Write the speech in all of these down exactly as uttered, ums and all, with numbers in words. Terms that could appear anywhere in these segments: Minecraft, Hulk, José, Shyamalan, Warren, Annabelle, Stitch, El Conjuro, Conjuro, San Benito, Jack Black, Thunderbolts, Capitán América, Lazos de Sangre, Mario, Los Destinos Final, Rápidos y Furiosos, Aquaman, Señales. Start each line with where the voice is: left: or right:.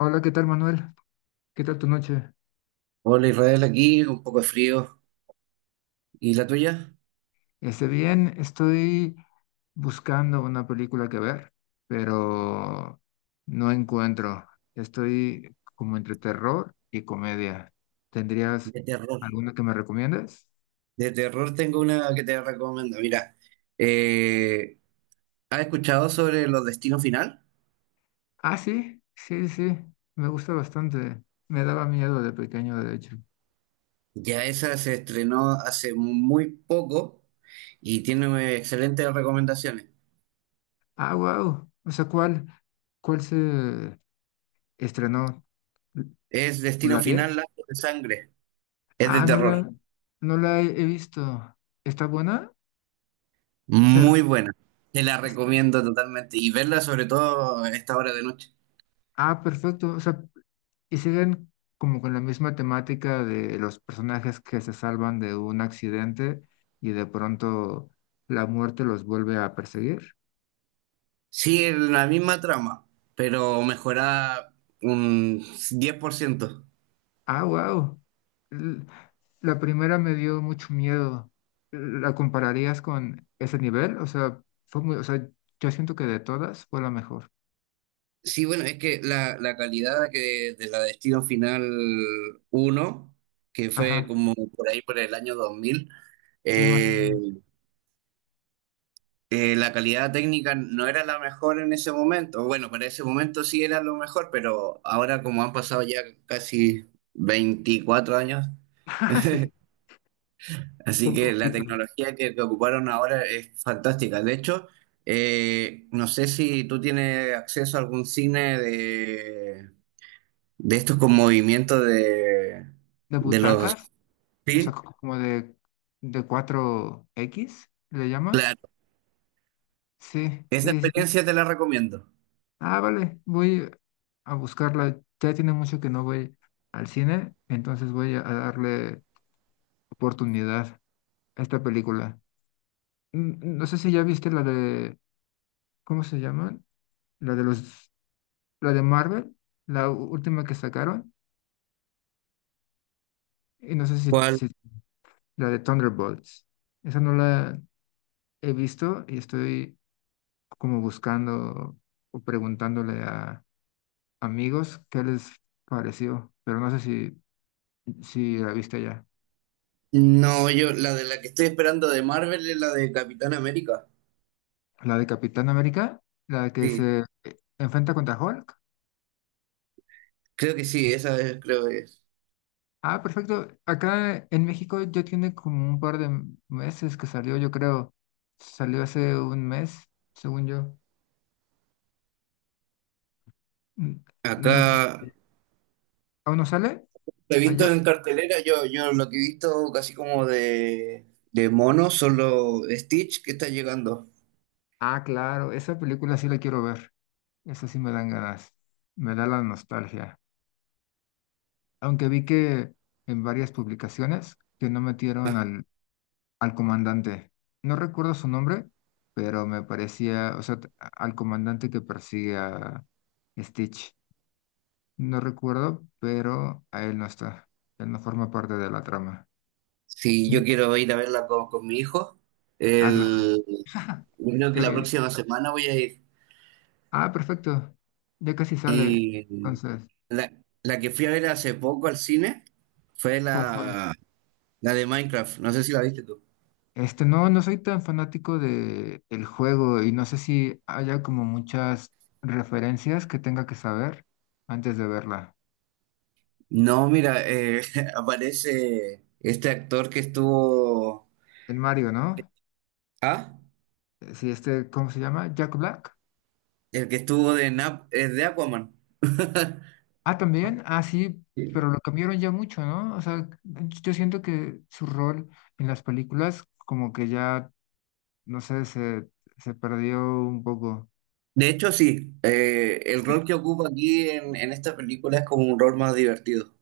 left: Hola, ¿qué tal, Manuel? ¿Qué tal tu noche?
right: Hola Israel, aquí un poco de frío. ¿Y la tuya?
left: Esté bien, estoy buscando una película que ver, pero no encuentro. Estoy como entre terror y comedia. ¿Tendrías
right: De terror.
left: alguna que me recomiendes?
right: De terror tengo una que te recomiendo. Mira, eh, ¿has escuchado sobre Los Destinos Final?
left: Ah, sí, sí, sí, me gusta bastante. Me daba miedo de pequeño, de hecho.
right: Ya esa se estrenó hace muy poco y tiene excelentes recomendaciones.
left: Ah, wow. O sea, ¿cuál, cuál se estrenó?
right: Es Destino
left: ¿La
right: Final,
left: diez?
right: Lazos de Sangre. Es de
left: Ah, no la,
right: terror.
left: no la he he visto. ¿Está buena? Se
right: Muy
left: res-
right: buena. Te la recomiendo totalmente y verla sobre todo a esta hora de noche.
left: Ah, perfecto. O sea, y siguen como con la misma temática de los personajes que se salvan de un accidente y de pronto la muerte los vuelve a perseguir.
right: Sí, la misma trama, pero mejorada un diez por ciento.
left: Ah, wow. La primera me dio mucho miedo. ¿La compararías con ese nivel? O sea, fue muy, o sea, yo siento que de todas fue la mejor.
right: Sí, bueno, es que la, la calidad que, de la Destino Final uno, que fue
left: Ajá.
right: como por ahí por el año dos mil,
left: Sí, más o
right: eh,
left: menos.
right: eh, la calidad técnica no era la mejor en ese momento. Bueno, para ese momento sí era lo mejor, pero ahora como han pasado ya casi veinticuatro años.
left: Ah, sí,
right: Así
left: un
right: que la
left: poquito.
right: tecnología que, que ocuparon ahora es fantástica. De hecho, eh, no sé si tú tienes acceso a algún cine de, de estos con movimientos de,
left: ¿De
right: de los...
left: butacas? O sea,
right: Sí,
left: co- como de, de cuatro x le llaman.
right: claro.
left: Sí,
right: Esa
left: sí, sí.
right: experiencia te la recomiendo.
left: Ah, vale, voy a buscarla. Ya tiene mucho que no voy al cine, entonces voy a darle oportunidad a esta película. Mm, no sé si ya viste la de, ¿cómo se llaman? La de los, la de Marvel, la u- última que sacaron, y no sé si,
right: ¿Cuál?
left: si la de Thunderbolts. Esa no la he visto y estoy como buscando o preguntándole a amigos, ¿qué les pareció? Pero no sé si, si la viste ya.
right: No, yo la de la que estoy esperando de Marvel es la de Capitán América.
left: La de Capitán América, la que
right: Sí,
left: se eh, enfrenta contra Hulk.
right: creo que sí, esa es, creo que es.
left: Ah, perfecto. Acá en México ya tiene como un par de m- meses que salió, yo creo. Salió hace un mes, según yo. Mm, no sé
right: Acá
left: si- ¿Aún no sale?
right: lo he
left: ¿Allá?
right: visto en cartelera, yo, yo lo que he visto casi como de, de mono, solo Stitch que está llegando.
left: Ah, claro, esa película sí la quiero ver. Esa sí me dan ganas. Me da la nostalgia. Aunque vi que en varias publicaciones que no metieron al al comandante. No recuerdo su nombre, pero me parecía, o sea, t- al comandante que persigue a Stitch. No recuerdo, pero a él no está. Él no forma parte de la trama.
right: Sí,
left: Mm.
right: yo quiero ir a verla con, con mi hijo,
left: Ah, claro,
right: el, yo creo que
left: qué
right: la
left: bello.
right: próxima semana voy a ir.
left: Ah, perfecto. Ya casi sale.
right: Y
left: Entonces,
right: la, la que fui a ver hace poco al cine fue
left: ¿cuál fue?
right: la, la de Minecraft, no sé si la viste tú.
left: Este, no, no soy tan fanático de el juego y no sé si haya como muchas referencias que tenga que saber antes de verla.
right: No, mira, eh, aparece este actor que estuvo...
left: El Mario, ¿no?
right: Ah,
left: Eh, Sí, este, ¿cómo se llama? Jack Black.
right: el que estuvo de, Nap, eh, de Aquaman.
left: Ah, también. Ah, sí, pero lo cambiaron ya mucho, ¿no? O sea, yo siento que su rol en las películas como que ya, no sé, se, se perdió un poco.
right: De hecho, sí, eh, el rol que ocupa aquí en, en esta película es como un rol más divertido.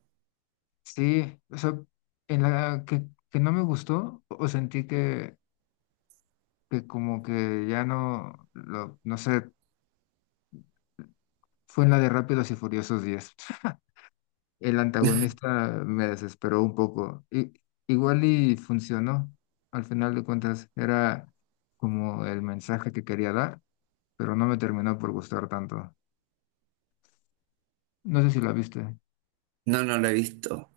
left: Sí, o sea, en la que, que no me gustó o sentí que, que como que ya no, lo, no sé, fue en la de Rápidos y Furiosos diez. El antagonista me desesperó un poco. I- igual y funcionó. Al final de cuentas, era como el mensaje que quería dar, pero no me terminó por gustar tanto. No sé si la viste.
right: No, no lo he visto.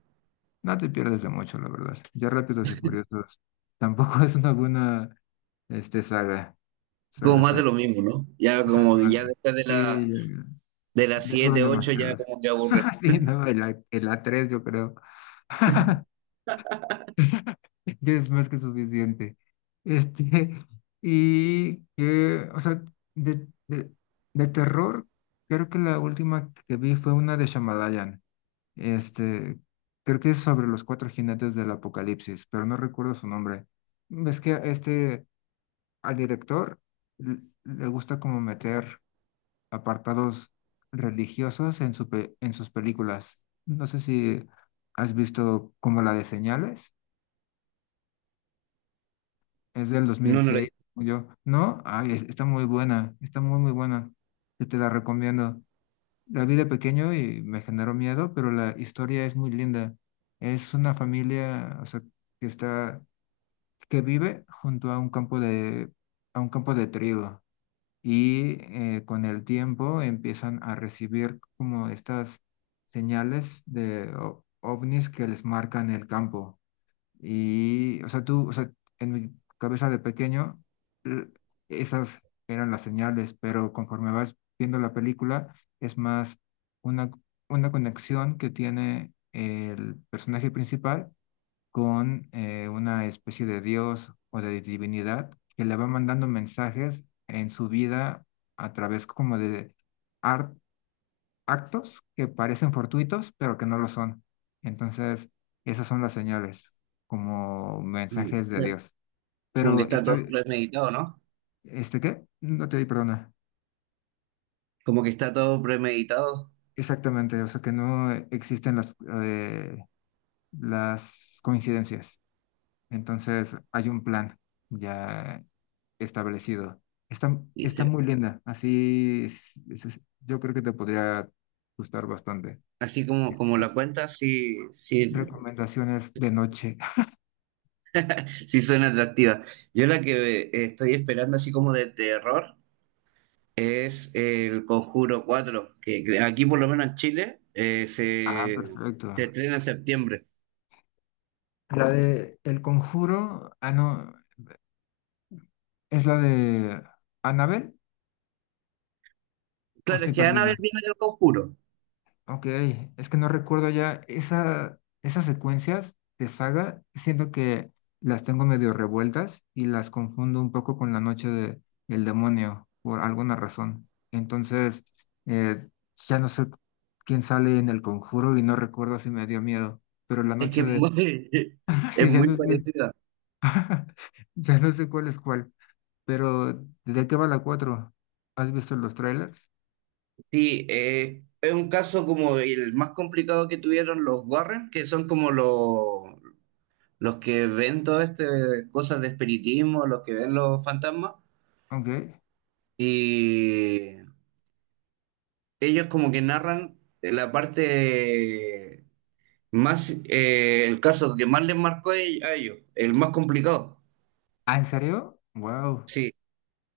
left: No te pierdes de mucho, la verdad. Ya Rápidos y Furiosos tampoco es una buena este, saga.
right: Como
left: Saga,
right: más
left: saga.
right: de lo mismo, ¿no? Ya como que
left: Exactamente.
right: ya después de
left: Sí,
right: la
left: ya,
right: de las
left: ya fueron
right: siete ocho ya
left: demasiados.
right: como que aburre.
left: Sí, no, el, A- el a tres yo creo. Ya es más que suficiente. Este, y que, o sea, de, de, de terror, creo que la última que vi fue una de Shyamalan. Este, creo que es sobre los cuatro jinetes del apocalipsis, pero no recuerdo su nombre. Es que este, al director l- le gusta como meter apartados religiosos en su pe- en sus películas. No sé si has visto como la de Señales. Es del
right: No, no lo
left: dos mil seis,
right: he
left: como yo. ¿No? Ay, es- está muy buena, está muy, muy buena. Yo te la recomiendo. La vi de pequeño y me generó miedo, pero la historia es muy linda. Es una familia, o sea, que está, que vive junto a un campo de, a un campo de trigo. Y eh, con el tiempo empiezan a recibir como estas señales de o- ovnis que les marcan el campo. Y, o sea, tú, o sea, en mi cabeza de pequeño, l- esas eran las señales, pero conforme vas viendo la película, es más una, una conexión que tiene el personaje principal con eh, una especie de dios o de divinidad que le va mandando mensajes en su vida a través como de actos que parecen fortuitos, pero que no lo son. Entonces, esas son las señales, como mensajes de
right: visto.
left: Dios.
right: Como que
left: Pero
right: está
left: está,
right: todo
left: ok.
right: premeditado, ¿no?
left: ¿Este qué? No te di perdona.
right: Como que está todo premeditado.
left: Exactamente, o sea que no existen las, eh, las coincidencias. Entonces, hay un plan ya establecido. Está,
right: Y
left: está
right: se-
left: muy linda, así es- es- es- yo creo que te podría gustar bastante.
right: Así como, como la cuenta, sí, sí,
left: Recomendaciones de noche.
right: sí suena atractiva. Yo la que eh, estoy esperando así como de terror es el Conjuro cuatro que cre- aquí por lo menos en Chile eh,
left: Ah,
right: se,
left: perfecto.
right: se estrena en septiembre.
left: La de El Conjuro, ah, no, ¿es la de Annabelle? ¿O
right: Claro, es
left: estoy
right: que
left: perdida?
right: Annabelle viene del Conjuro.
left: Ok, es que no recuerdo ya esa, esas secuencias de saga, siento que las tengo medio revueltas y las confundo un poco con la noche de, del demonio por alguna razón. Entonces, eh, ya no sé quién sale en El Conjuro y no recuerdo si me dio miedo, pero la
right: Es que
left: noche
right: es
left: de...
right: muy, es
left: Sí, ya
right: muy
left: no sé,
right: parecida.
left: ya no sé cuál es cuál. Pero, ¿de qué va la cuatro? ¿Has visto los trailers?
right: Sí, eh, es un caso como el más complicado que tuvieron los Warren, que son como los, los que ven todas estas cosas de espiritismo, los que ven los fantasmas,
left: Ok.
right: y ellos como que narran la parte más, eh, el caso que más les marcó a ell- a ellos, el más complicado.
left: ¿Ah, en serio? Wow.
right: Sí,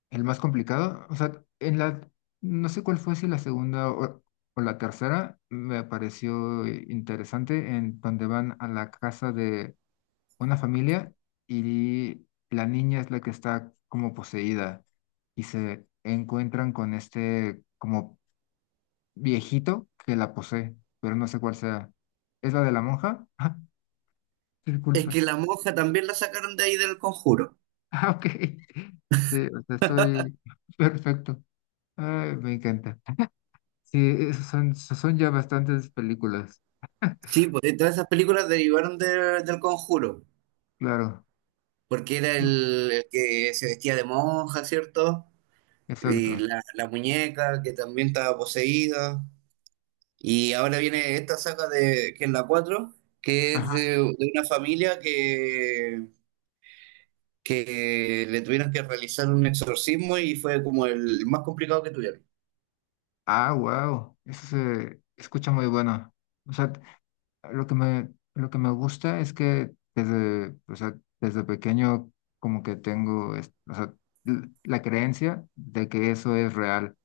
left: ¿El más complicado? O sea, en la... No sé cuál fue, si la segunda o, o la tercera, me pareció eh, interesante, en donde van a la casa de una familia y la niña es la que está como poseída y se encuentran con este como viejito que la posee, pero no sé cuál sea. ¿Es la de la monja? Ah,
right: es
left: disculpa.
right: que la monja también la sacaron de ahí del conjuro.
left: Ah, ok. Sí, o sea, estoy perfecto. Ay, me encanta. Sí, esos son, son ya bastantes películas.
right: Sí, pues todas esas películas derivaron de- del conjuro,
left: Claro,
right: porque era el, el que se vestía de monja, ¿cierto? Y
left: exacto.
right: la, la muñeca que también estaba poseída. Y ahora viene esta saga de, que es la cuatro que es
left: Ajá.
right: de, de una familia que, que le tuvieron que realizar un exorcismo y fue como el más complicado que tuvieron.
left: Ah, wow. Eso se escucha muy bueno. O sea, lo que me, lo que me gusta es que desde, o sea, desde pequeño como que tengo es- o sea, l- la creencia de que eso es real.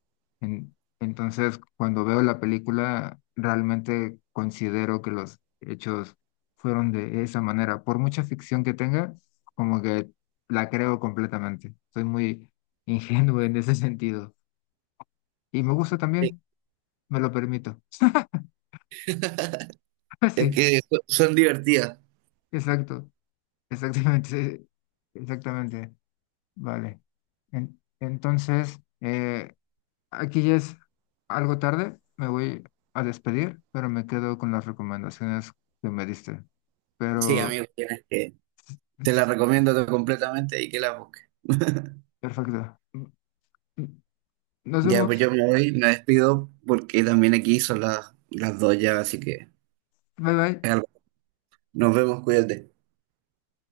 left: En- entonces, cuando veo la película, realmente considero que los hechos fueron de esa manera. Por mucha ficción que tenga, como que la creo completamente. Soy muy ingenuo en ese sentido. Y me gusta
right: Sí.
left: también, me lo permito.
right: Es
left: Sí,
right: que so- son divertidas.
left: exacto. Exactamente, sí, exactamente, vale. En- entonces, eh, aquí ya es algo tarde, me voy a despedir, pero me quedo con las recomendaciones que me diste.
right: Sí,
left: Pero,
right: amigo, tienes que. Te la
left: es-
right: recomiendo to- completamente y que la busques.
left: perfecto. Nos
right: Ya, pues
left: vemos.
right: yo me voy, me despido porque también aquí son las, las dos ya, así que
left: Bye bye.
right: es algo. Nos vemos, cuídate.